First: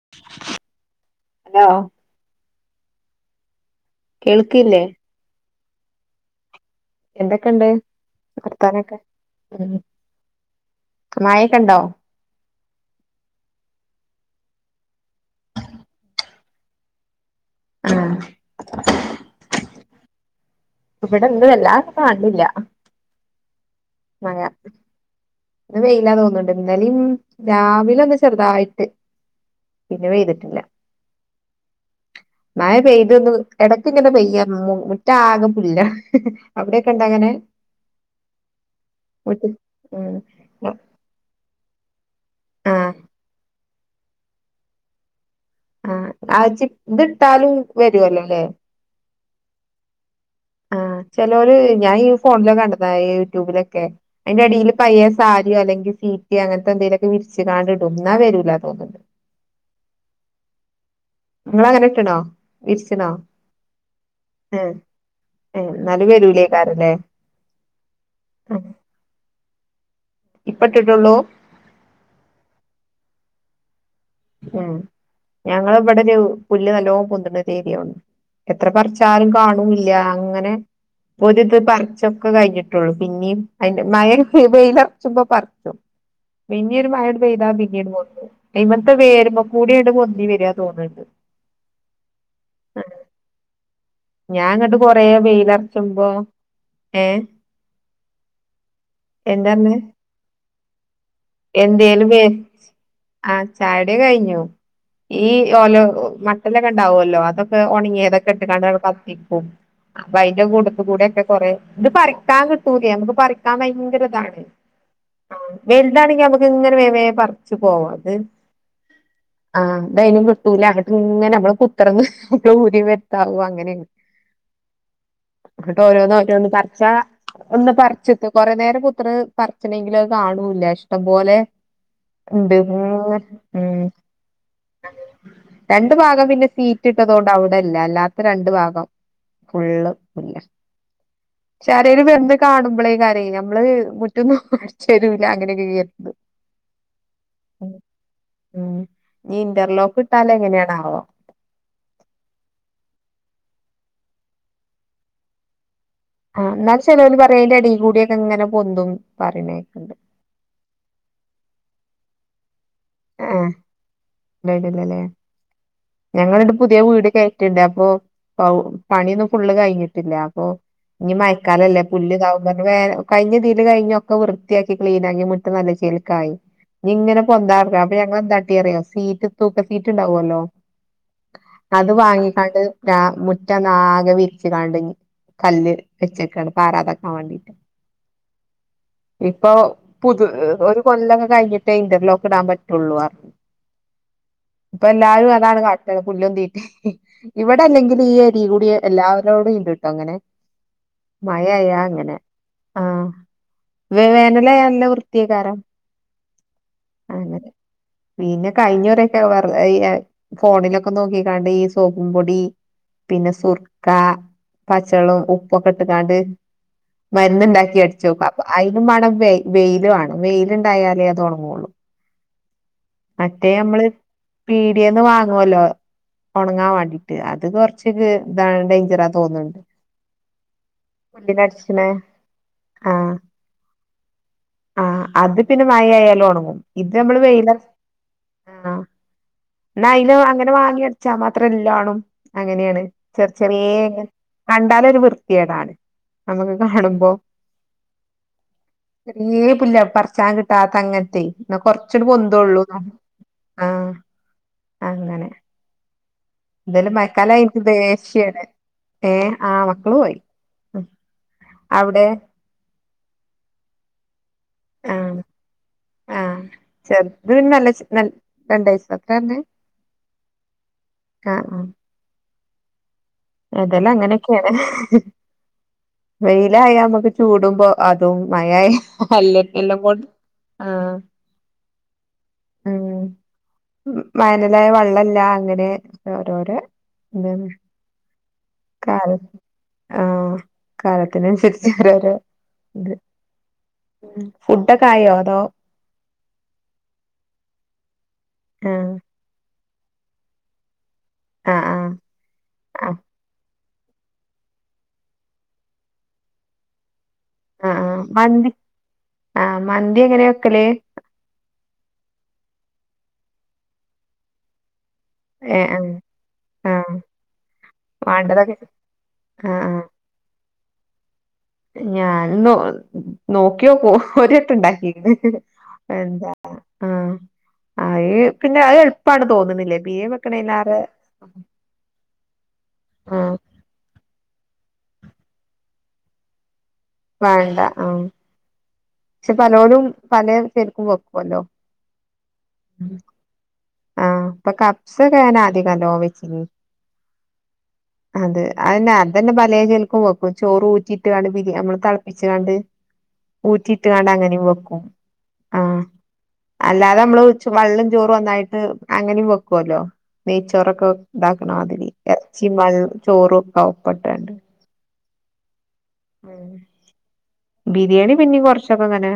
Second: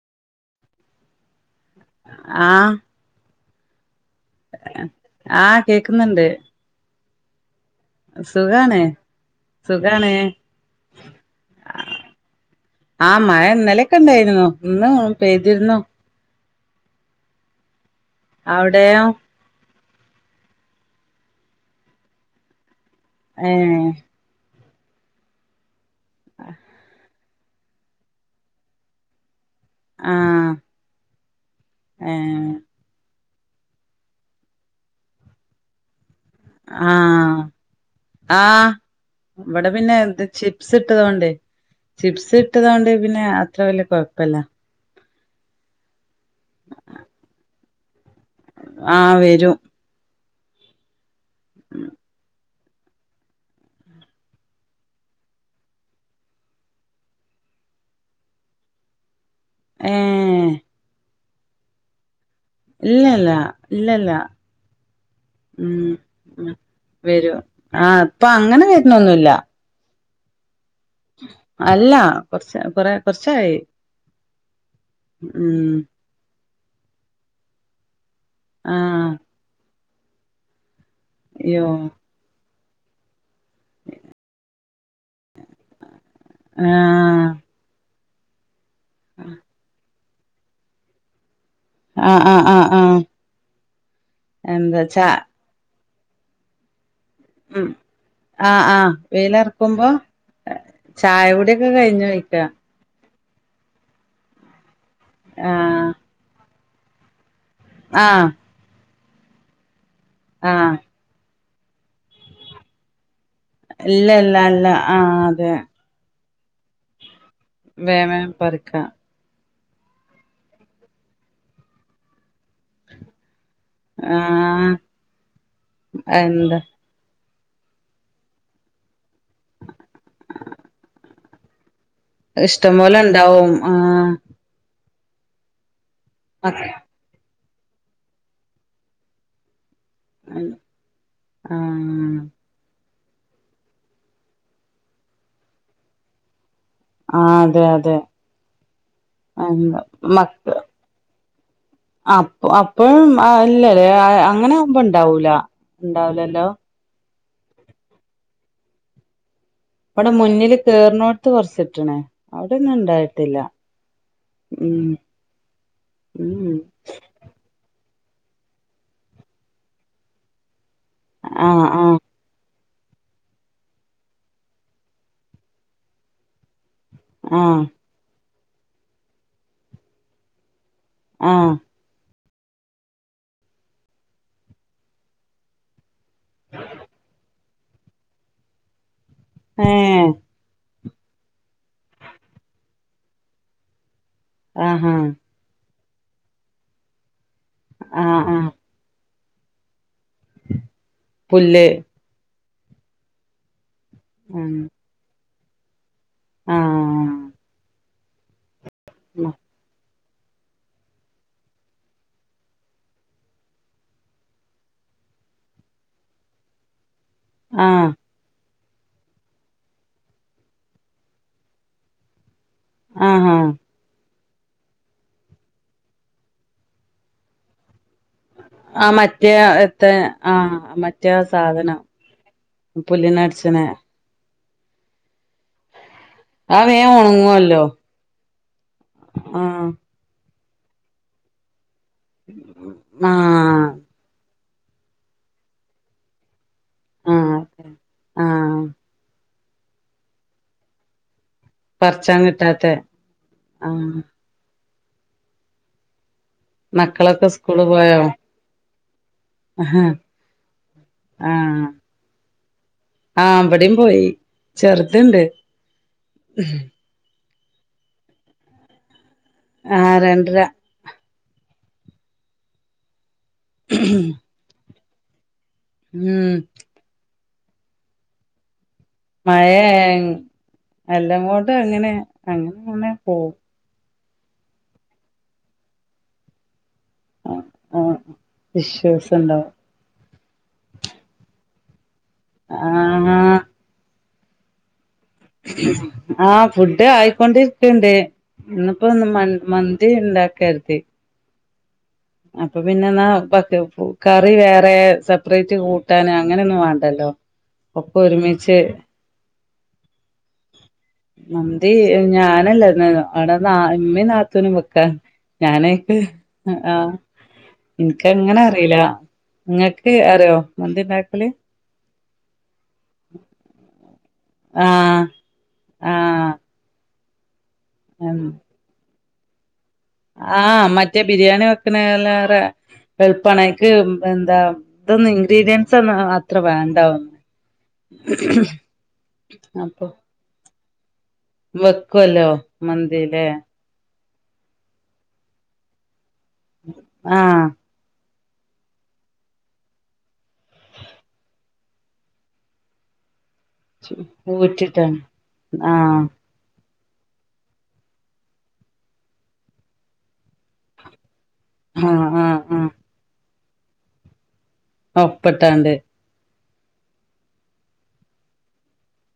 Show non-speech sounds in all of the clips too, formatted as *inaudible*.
*unintelligible* ആ കേൾക്കില്ലേ കേക്കുന്ന്ണ്ട് എന്തൊക്കെണ്ട് വർത്താനൊക്കെ മ്മ് സുഖാണ് മായൊക്കെ ഉണ്ടോ ആ മഴ ഇന്നലൊക്കെ ഉണ്ടായിരുന്നു ഇന്ന് പെയ്തിര്ന്നു ആഹ് അവിടെയോ ഇവിടെന്നും വല്ലാും കാണില്ല ഏ ന്ന് വെയിലാ തോന്നുന്നുണ്ട് ന്നലിം രാവിലെ ഒന്ന് ചെറുതായിട്ട് പിന്നെ ആഹ് പെയ്തിട്ടില്ല ഏഹ് മായ പെയ്തൊന്ന് ഇടക്ക ഇങ്ങനെ പയ്യ മുറ്റ ആകെ പുുല്ല അവിടെൊക്കെണ്ടങ്ങനെ ആ ഇവിടെ പിന്നെ ഉം ഇത് ചിപ്സ് ഇട്ടതൊണ്ട്േ ചിപ്സ് ഇട്ടതൊണ്ട് ആഹ് പിന്നെ അത്ര വല്ിയ കൊഴപ്പല്ല *inaudible* ലെ *unintelligible* ആ ചിലര് ഞാൻ ഈ ഫോണില കണ്ട ദാ യൂറ്റൂബിലൊക്കെ അയിന്റടീല് പയേ യുട്യുബിലൊക്കെ അയിന്റടീല് പയേ സാര്യോ അല്ലങ്കി സീറ്റ് അങ്ങൻത്തെന്തേലൊക്കെ വിരിച്ച്ങ്ങാണ്ട്ട് ന്നാ വരൂല തോന്ന്ണ്ട് ഏ ഇങ്ങളങ്ങനെട്ട്ണോ ഇല്ലല്ല ഇല്ലല്ല ഏഹ് ഏഹ് ഉം. ഇന്നാല് അ വരൂലേക്കാരല്ലേ വരൂ അ ഇപ്പ അങ്ങനെ വെര്ന്നൊന്നുല്ല ഇപ്പ ഇട്ടിട്ടൊള്ളൂ അല്ല കുറച്ച കൊറ കുറച്ചായി ഉം ഞങ്ങളെ ഇവിടെ ഒരു പുല്ല് നല്ലോം പൊന്ത്ണഒരുഅരെയേ എത്ര ആഹ് പറച്ചാലും കാണൂല്ല. അങ്ങനെ ഒരിത് അയ്യോ പറച്ചൊക്കെ കഴിഞ്ഞ് ട്ടൊള്ളൂ പിന്നിം അയ്ന്റെ മയ വെയിലെറച്ചുമ്പോ പറച്ചും പിന്നീ ഒരു മയങ്ങട് ആഹ് പെയ്താ പിന്നീങ്ങട് പോ എയ്മത്തെ വേര്മ്മക്കൂടേണ് പൊന്തി വെരാ തോന്ന്ണ്ട് ആആആആ ഞാൻങ്ങട്ട്കൊറേ വെയ്ലർച്ചുമ്പോ ഉം ആ ആ എന്താർഞ്ഞെ വെയ്‌ലർക്കുമ്പോ ചായകുടിയൊക്കെ കയ്ഞ്ഞോയ്ക്ക ആ ചായടികയ്ഞ്ഞു. ഈ ഓല ആഹ് മട്ടലൊക്കെ ഉണ്ടാവല്ലോ അതൊ ക് ആഹ് ഒണങ്ങിയേതെക്കെട്ട്ങ്ങാണ്ടണ് കത്തിക്കും അപ്പൊ അയ്ന്റെ ആഹ് കൂട്ടത്തുക്കൂടെക്കെ കൊറെ ഇത് പറിക്കാൻ കിട്ടൂല്യാ നമുക്ക് പറി കാം ഇല്ല ഇല്ല ഭയങ്കരതാണ്. ഇല്ല ആഹ് ആ അതെ വെൽതാണെങ്കിമ്മക്ക്ങ്ങനെ വേം വേം പറ വേം വേം പറിക്കാ ആ ഇതയ്നും കിട്ടൂല. ന്നങ്ങട്ട്ങ്ങനെമ്മള് കുത്തർന്ന് മുട്ടും ഊരിം വെത്താവും അങ്ങനെ ആഹ് ഇന്ന്ട്ട് ഓരോന്നോരോന്ന് എന്താ പർച്ചാ ഒന്ന് പറിച്ചിത്ത് കൊറെ നേരം കൂത്തർന്ന് പറിച്ചണെങ്കിൽ അത് കണുല്ല ഇഷ്ടം പോലെ ഇണ്ട് ഇഷ്ടം പോലെ ഉം ഇണ്ടാവും ആഹ് രണ്ട്ഭാഗം പിന്നെ മക്ക് സീറ്റ് ഇട്ടതോണ്ട് അവ്ടെല്ല. അല്ലാത്ത രണ്ട് ഭാഗ് പൊ ഫുള്ള് ആഹ് പുല്ലാ ശെആരേലും ആഹ് വെന്ന് കാണുമ്പളെയ്കാ തയ് ഞമ്മള് മുറ്റൊന്നും അടിച്ചോരൂ ലാ അങ്ങനെക്കെ വിജാരിക്ക്ന് അതെ *unintelligible* അതെ ഞ്ഞ് എന്താ ഇന്റർലോക്ക് ട്ടാലെങ്ങനെയാനാവോ ആപൊ അപെംആ ഇല്ലലെ ആ അങ്ങനാവുമ്പൊ ഉണ്ടാവൂല ആ ഇന്നാല് ചെലോല് പറയലടീ കൂടെയ്ക്കെങ്ങനെ പൊന്തും പറിണേ ഇവടെ മുന്നില് കേറ്ണോട്ത്ത് കൊറച്ച്ട്ട്ണ് ട്ട്ന്ന്ണ്ടായിട്ടില്ല ഏ ഉം ഉം ഞങ്ങള്ണ്ട് പുത്യേ വീട് കേറ്റ്ണ്ട് അപ്പോ പൗ പണിയൊന്നും ഫുള്ള് കയ്ഞ്ഞ്ട്ടില്യാ. അപ്പോ ഇഞ്ഞ് ആഹ് മയക്കാലല്ലേ ആഹ് പുല്ല്താവുമ്പോ ങ്ങേ കയ്ഞ്ഞതില് കഴിഞ്ഞൊക്കെ വൃത്തിയാക്കി ക്ലീനാ ഇനി മുറ്റംനല്ല ചേൽക്കായി ഇഞ്ഞ് ങ്ങനെ ആഹ് പൊന്താന്ക്കാ അപ്പൊ ഞങ്ങള് എന്താട്ടീറ്യോ സീറ്റ് *unintelligible* സീറ്റ്ണ്ടാ വൊലോ ആഹ് അത് വാങ്ങി ആണ്ട് ഞാ മുറ്റൊന്നാകെ വിരിച്ച് കാണ്ട്ഞ്ഞ് കല്ല് വെച്ചയ്ക്കാണ് പാറാതെക്കാവേണ്ടീറ്റ് ഇപ്പൊ ഏഹ് പുതു ഒരു കൊല്ലൊഒക്കെ കയിഞ്ഞ്ട്ടേ ഇന്റർലോക്ക് ഇടാൻ പറ്റൊള്ളൂഞ്ഞ് ആഹാ ഇപ്പെല്ലാരും അതാണ് കാട്ടണ് പുല്ലും തീറ്റീം ഇവടല്ലങ്കിലു ഈ ആഹ് ആഹ് ഏരീക്കൂടെ എല്ലാവരോടിണ്ട് അങ്ങനെ പുല്ല് മയായാങ്ങനെ ആ വ് ആഹ് വേനലായാ ല്ല വൃത്ത്യയ്കാരം ആഹ് അയന്നെ പിന്നെ കയ്ഞ്ഞുറിക്കെ വെറ് എയ് എ ഫോണിലെക്കെ നോക്കിങ്ങാണ്ടെയ് ഈ സോപ്പും പൊടി പിന്നെ സുർക്ക പച്ചള്ളും ഉപ്പൊക്കെ ഇട്ട്കാണ്ട് ആഹ് മര്ന്ന്ണ്ടാക്കിയട്ച്ചോക്കാ അപ്പോ അയ്നും വാണംവെയ് വെയ്ല് വാണംവെയ്ല്ണ്ടായാലെ അത് ഒണങ്ങാെള്ളൂ ആഹാ മറ്റേയമ്മള് പീടിയന്ന് വാങ്ങുവല്ലോ ഉണങ്ങാൻ വേണ്ടിട്ട് അത് കൊറച്ച് ആ മറ്റേ എത്ര ആഹ മറ്റേ സാധനം പുല്ലിനടിച്ചണേ പുുള്ളിന്ന അടിച്ചന ആ അത് പിന്നെ മഴ ആായാലും ഉണങ്ങും തുണങ്ങുവല്ലോ എന്ന അല് അങ്ങനെ വാങ്ങി വരച്ചാ മാത്രംല്ല ആും അങ്ങനെയാണ് ചെറ ആഹ് ചെറിയെ കണ്ടാലരു വൃത്തിയേടാണ് നമുക്ക് കാണുമ്പോ ആഹ് ആഹ് ഏ പുല്ല പറച്ചാൻ കിട്ടാത്ത അങ്ങനത്തെ എന്ന കൊറച്ചൂടി പറിച്ചാൻ പൊന്തള്ളൂ കിട്ടാത്തെ ആഹ ആഹ് അങ്ങനെ എന്തായാലും മക്കളൊക്കെ മയക്കാല എനിക്ക് സ്കൂള് പോയോ ദേശ്യാണ് ഏഹ ആ മക്കള പോയി അവിടെ ആഹ അവിടയും പോയി ചെറുത്ണ്ട് ആഹ ചെറുത് പിന്നെ നല്ല രണ്ടയസ ആ രണ്ട് ആ ആ അതെല്ലാം അങ്ങനെയൊക്കെയാണ് ഉം വെയില ആായമക്ക് ചൂടുമ്പോ അതും മയായി മഴ എല്ലാംങ്ങോട്ടും അങ്ങനെ അങ്ങനെ അങ്ങനെ പോകും വയനലായ വള്ളല്ല അങ്ങനെ ഓരോരോ എ ആഹ് ക ഇഷ്യൂസ് ഉണ്ടാവും ആഹ കാലത്തിനനുസരി ര ആഹ് ഫുക്കെ ആഹ് ഫുഡ് ആയിക്കൊണ്ടിരിക്കണ്ട് ആഹ് ഇന്നപ്പോന്ന് ഇത ഉണ്ടാക്കരുത് ആഹ ആഹ അപ്പൊ പിന്നെ എന്നാക്ക് കറി വേറെ സെപ്പറേറ്റ് കൂട്ടൻ അങ്ങനെയൊന്നും വേണ്ടല്ലോ ഒപ്പ ഒരുമിച്ച് ആ മന്തി എങ്ങനെയൊക്കല്േ നന്തി ഞാനല്ല അവിടെ നാ എമ്മീ നാത്തൂനും വെക്കാൻ ഏഹ് ആഹ് ഞാനക്ക് ആഹ ആഹ് എനക്ക് അങ്ങനെ വാണ്ടതൊക്കെ അറിയില്ല ആഹ് ആഹ് നിങ്ങക്ക് അറിയോ എന്തിണ്ടാക്കല് ഞാൻ നോ നോക്കിയോക്കോ ഒരട്ട ആഹ് ഉണ്ടാക്കിട് എന്താ ആഹ് ആ ആ പിന്നെ അത് എളുപ്പമാണ് തോന്നുന്നില്ലേ ആ മറ്റേ ബിരിയാണി വെക്കണ എല്ല ആ എളുപ്പണക്ക് എന്താ ഇതൊന്ന് ഇൻഗ്രീഡിയൻറ്സ് ഒന്ന അത്ര വേ വേണ്ട ആ പക്ഷെ പലോടും അപ്പൊ പല ചെർക്കും വെക്കുവല്ലോ വെക്കുവല്ലോ മന്തില്ലേ ആ ഇപ്പൊ കപ്സ് കേന അധികംല്ലോ ആ അതെ അതന്നെ അത് തന്നെ വല ചെലക്കും വെക്കും ചോറ് ഊറ്റിയിട്ട് കണ്ട് നമ്മള് തെളപ്പിച്ച് കാണ്ട് ഊറ്റിയിട്ട് കാണ്ട അങ്ങനെയ വെക്കും ഊറ്റിട്ടാണ് ആ ആഹ് അല്ലാതെ നമ്മള് വെള്ളം ചോറും ഒന്നായിട്ട് അങ്ങനെയും വെക്കുവല്ലോ നെയ്ച്ചോറൊക്കെ ഇതാക്കണം അതിരി ആഹ് ആഹ് ആഹ് ചിമൽ ചോറും ഒക്കെ ഒപ്പിട്ടുണ്ട് ഒപ്പട്ടാണ്ട് ബിരിയാണി പിന്നെ കൊറച്ചൊക്കെ അങ്ങനെ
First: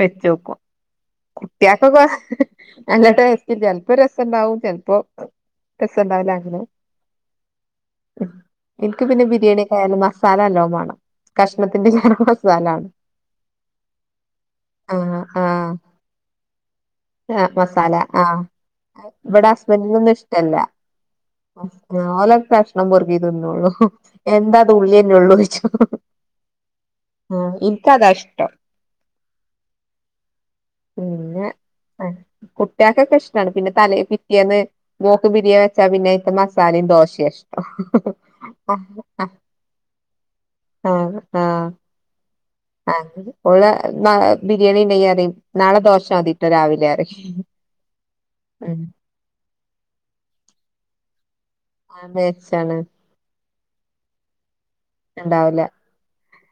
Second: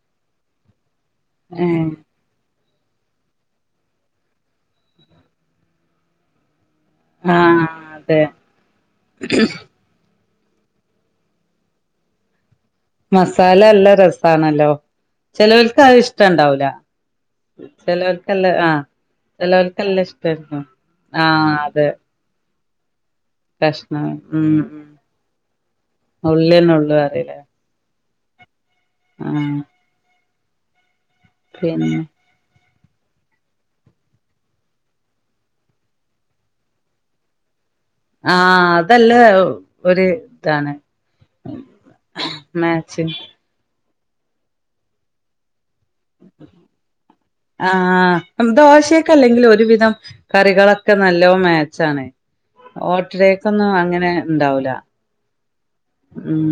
വെച്ചോക്കും ഏഹ് കുട്ടിയക്കക്ക അങ്ങ ചിലപ്പോ രസംണ്ടാവും ചിലപ്പോ രസുണ്ടാവല അങ്ങനെ ആഹ് അതെ എനിക്ക് പിന്നെ ബിരിയാണി കായാല മാ സ്ഥല്ലോ വേണം കഷ്ണത്തിന്റെ ക മസാലല്ല രസാണല്ലോ ചെലോൽക്ക് അത് ഇഷ്ടംണ്ടാവൂല. ആ മസാല ആ ഇവടെ ചെലോൽക്കല്ല ഹസ്ബൻഡിനൊന്നും ഇഷ്ടല്ല. ഇഷ്ടായിരിക്കും ആഹ് അതെ ഓലക്കഷ്ണം പെറുക്കി തിന്നോള്ളു കഷ്ണം എന്താത് ഉള്ളിന്നെ ഉള്ളൂയിച്ച്. ഉള്ളിന്നെ ഉള്ളൂ അറിയിലേ. അതാഷ്ടം. ആ പിന്നെ കുട്ട് ട്ട്യാക്കൊക്കെ ഇഷ്ടാണ് പിന്നെ തലേ പിറ്റ്യേന്ന് മോക്ക് ബിരിയാണിച്ചാ പിന്നെ മസാലയും ദോശയാഷ്ടം. ആ അതല്ല ഒരു ഇതാ ആ ആ ആ മാച്ചിങ് ഓളന്നാ ബരിയാണിണ്ടക്കറിയും ആ ഉം ദോശക്കല്ലെങ്കിലൊരുവിധം കറികള ക്ക നല്ലോം മാച്ചാണ് അത് മേച്ചാണ് ഓട്ടടേക്കൊന്നും അങ്ങനെണ്ടാവൂല. ഇണ്ടാവുല. ഉം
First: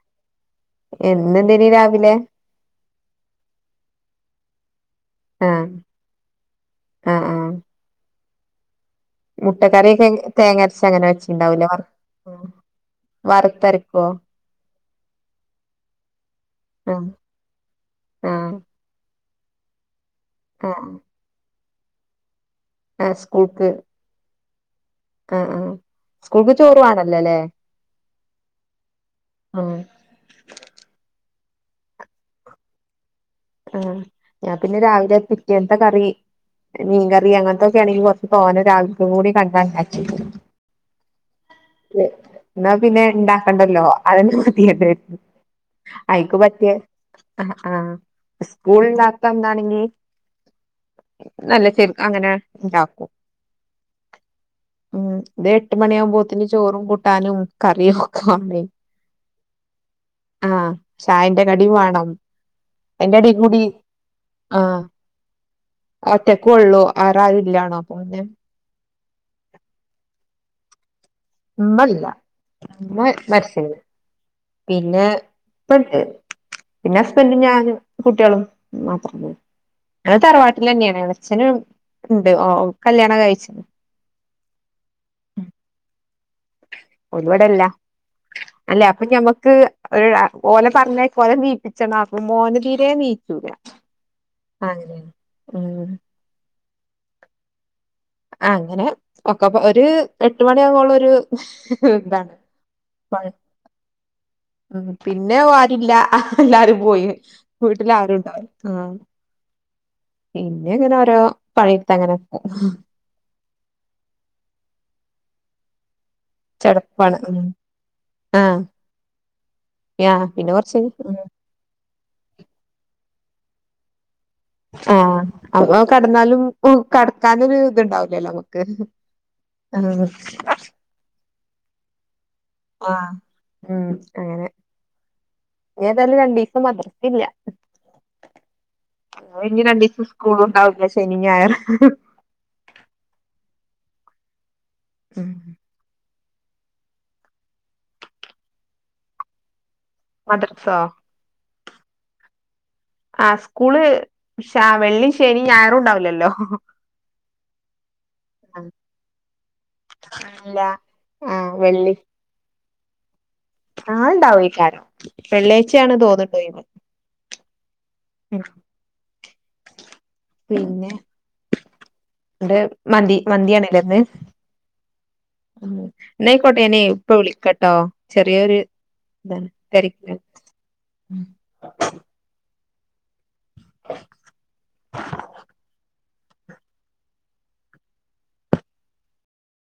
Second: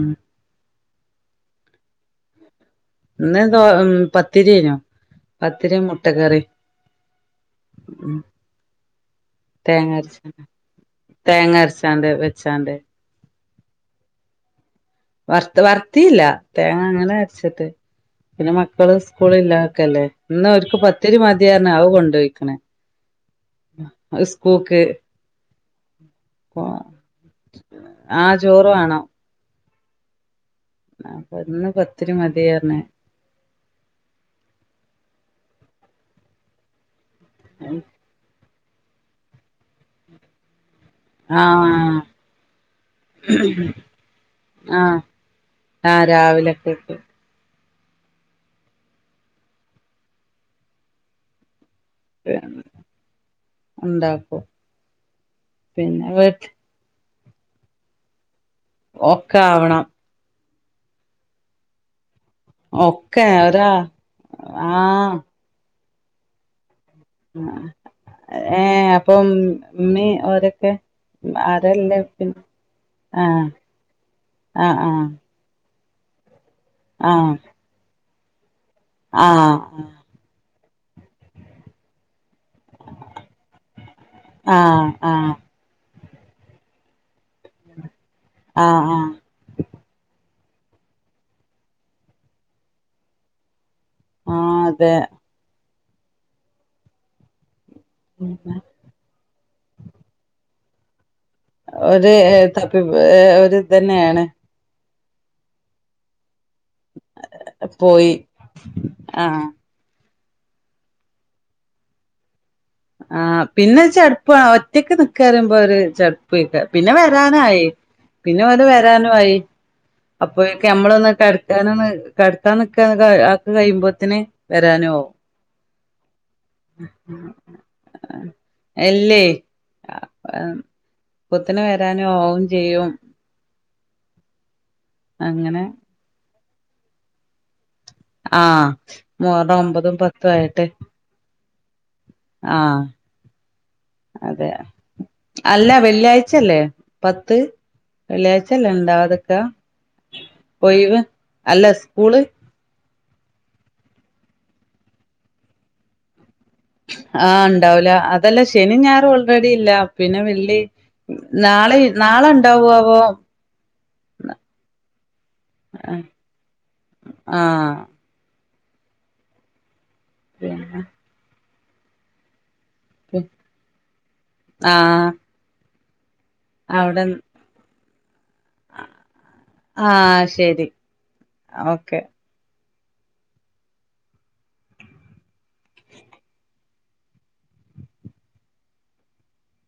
എന്തിണ്ടയിനി രാവിലെ? ഇന്ന്‌ ദോ പത്തിരിയാനു. ആഹ് പത്തിരിം മുട്ടക്കറിം ആഹ് ഉം മുട്ട തേങ്ങ കറിയക്കെ അരച്ചാണ്ട് തേങ്ങരച്ചങ്ങനെ തേങ്ങ വെച്ചിണ്ടാവൂലേ വർ അരച്ചാണ്ട് വെച്ചാണ്ട് വറുത്തരക്കോ? വർത്ത് വർത്തില ആഹ് തേങ്ങങ്ങനെ അരച്ചിട്ട് ആഹ് പിന്നെ മക്കള് സ്കൂളില്ലാക്കല്ലേ ഇന്ന് ഓർക്കു പത്തിരി മതിറഞ്ഞ് ആവ് കൊണ്ടോയ്ക്കണ്. ആ സ്കൂൾക്ക്. പ്പോക്ക്. ആ ആ സ്കൂൾക്ക് ചോറുവാണല്ലോല്ലേ? ആ ചോറ് വാണം. ആ ആ പ്പന്ന് പത്തിരി മതിയാറിഞ്ഞ്. ആ ഞാ പിന്നെ രാവിലെ പിറ്റേൻത്തെ കറി മീൻ കറി റീ അങ്ങനത്തൊക്കാണെങ്കി കൊറച്ച് തോനെ രാവിലെ ആഹ് *unintelligible* ന്നാ പിന്നെ ഇണ്ടാക്കണ്ടല്ലോ അതെന്നെ ആഹ് മതിയല്ലോയെനിക്. ആഹ് അയിക്കു പറ്റിയ രാവിലക്കക്ക് സ്കൂൾണ്ടാക്കാന്നാണെങ്കി നല്ല ചെറി അങ്ങനെണ്ടാക്കും. ഉണ്ടാക്കും ഉം ഇത് എട്ട് പിന്നെ മണിയാമ്പോത്തന് വീട്ട് ചോറും കൂട്ടാനും കറിയും ഓക്കെ ആവണം. ആ ചായന്റെ കടി വാണം. അയിന്റെ എടേ കൂടി ഒക്കെതാ ആ ഒറ്റക്കോള്ളൂ ആറാരുല്ലാണോ അപ്പൊന്നെ പ്പം ഉമ്മീ ഓരൊക്കെ? ആരല്ലേ ഉമ്മല്ല പിന്നെ ഉമ്മ ആഹ് മരിച്ചോയ് പിന്നെ ആഹ് പ്പല്ല് പിന്നെ ആഹ് ഹസ്ബൻഡും ഞാനും കുട്ടികളും മാത്രാമായി ആഹ് *unintelligible* തറവാ ച്ഛനും ണ്ട് ഓ കല്യാണം കഴിച്ച് ആഹ് ആഹ് ആഹ് ഒലിവടല്ല ആഹ് അല്ലേ അപ്പ ആഹ് ഞമ്മക്ക് ഒര് ആ ഓലെ പറഞ്ഞയ ഓലെനീപ്പിച്ചണം മോന് തീരെയേനീക്കൂല. ആഹ് ആണ്ലേ ഉം അങ്ങനെ ഒക്കപ്പ ഒര് എട്ട് മണിയാകുബോള്ളൊരു ഒരു തപ്പി ഒരിതന്നെയാണ്. ഉം പിന്നെ ആരുല്ല എല്ലാരും പോയി പോയി വീട്ടിലാരുണ്ടാവില്ല ആ ആഹ് പിന്നെ ഇങ്ങനോരോ പണിയെടുത്തങ്ങനെ. ആഹ് പിന്നെ ചെടുപ്പ ഒറ്റക്കെ നിക്കറിയുമ്പോ ഒരു ചെ പിന്നെ ചെടപ്പാണ് ഉം വരാനായി പിന്നെ ആഹ് ഓര് വരാനുയി. ആഹ് പിന്നെ അപ്പൊക്കെ കൊറച്ച് നമ്മളൊന്ന് കടത്താന കടത്താ നിക്ക ആക്ക കഴിയുമ്പോത്തനെ ആ അപ്പ കടന്നാലും കടക്കാൻ ഇത്ണ്ടാവലോ നമുക്ക് എല്ലേ ആ പുത്തന വരാനോ ഓ ആ ഉം അങ്ങനെ അങ്ങനെ ഏതായാലും രണ്ടീ മദ്രസ ഇല്ല. ആഹ് മുഹറം ഇനി ഒമ്പതും രണ്ടിസം പത്തും സ്കൂള ആയിട്ട് ഉണ്ടാവില്ല ശനി ഞായർ. ആഹ് അതെ അല്ല വെള്ളിയാഴ് ച്ചല്ലേ പത്ത് വെള്ളിയാഴ്ചല്ലേ ഉണ്ടാതൊക്കാ. മദ്രസൊ. അല്ല സ്കൂള്. ആ സ്കൂള് വെള്ളി ശനി ഞായറും ഉണ്ടാവില്ലല്ലോ? ആഹ് ഉണ്ടാവുല. അതല്ല ശനി ഞാറും ഓൾറെഡി ഇല്ല പിന്നെ ഇല്ല വെള്ളി ആ നാളെ നാളെ ഉണ്ടാവുആവോ? ആഹ് ഇണ്ടാവയി കാരം. വെള്ളിയാഴ്ച്ചയാണ് തോന്നണ്ട് പോയിത്. ആഹ് ഉം പിന്നെ എ മന്തി മന്തിയാണല്ലന്ന്. ആഹ് ഉം നെയക്കോട്ടെന അവിടെ ഇപ്പൊ വിളിക്കട്ടോ? ചെറിയൊരു ഇതാണ് രിക്ക ആഹ് ശരി ഓക്കെ *unintelligible*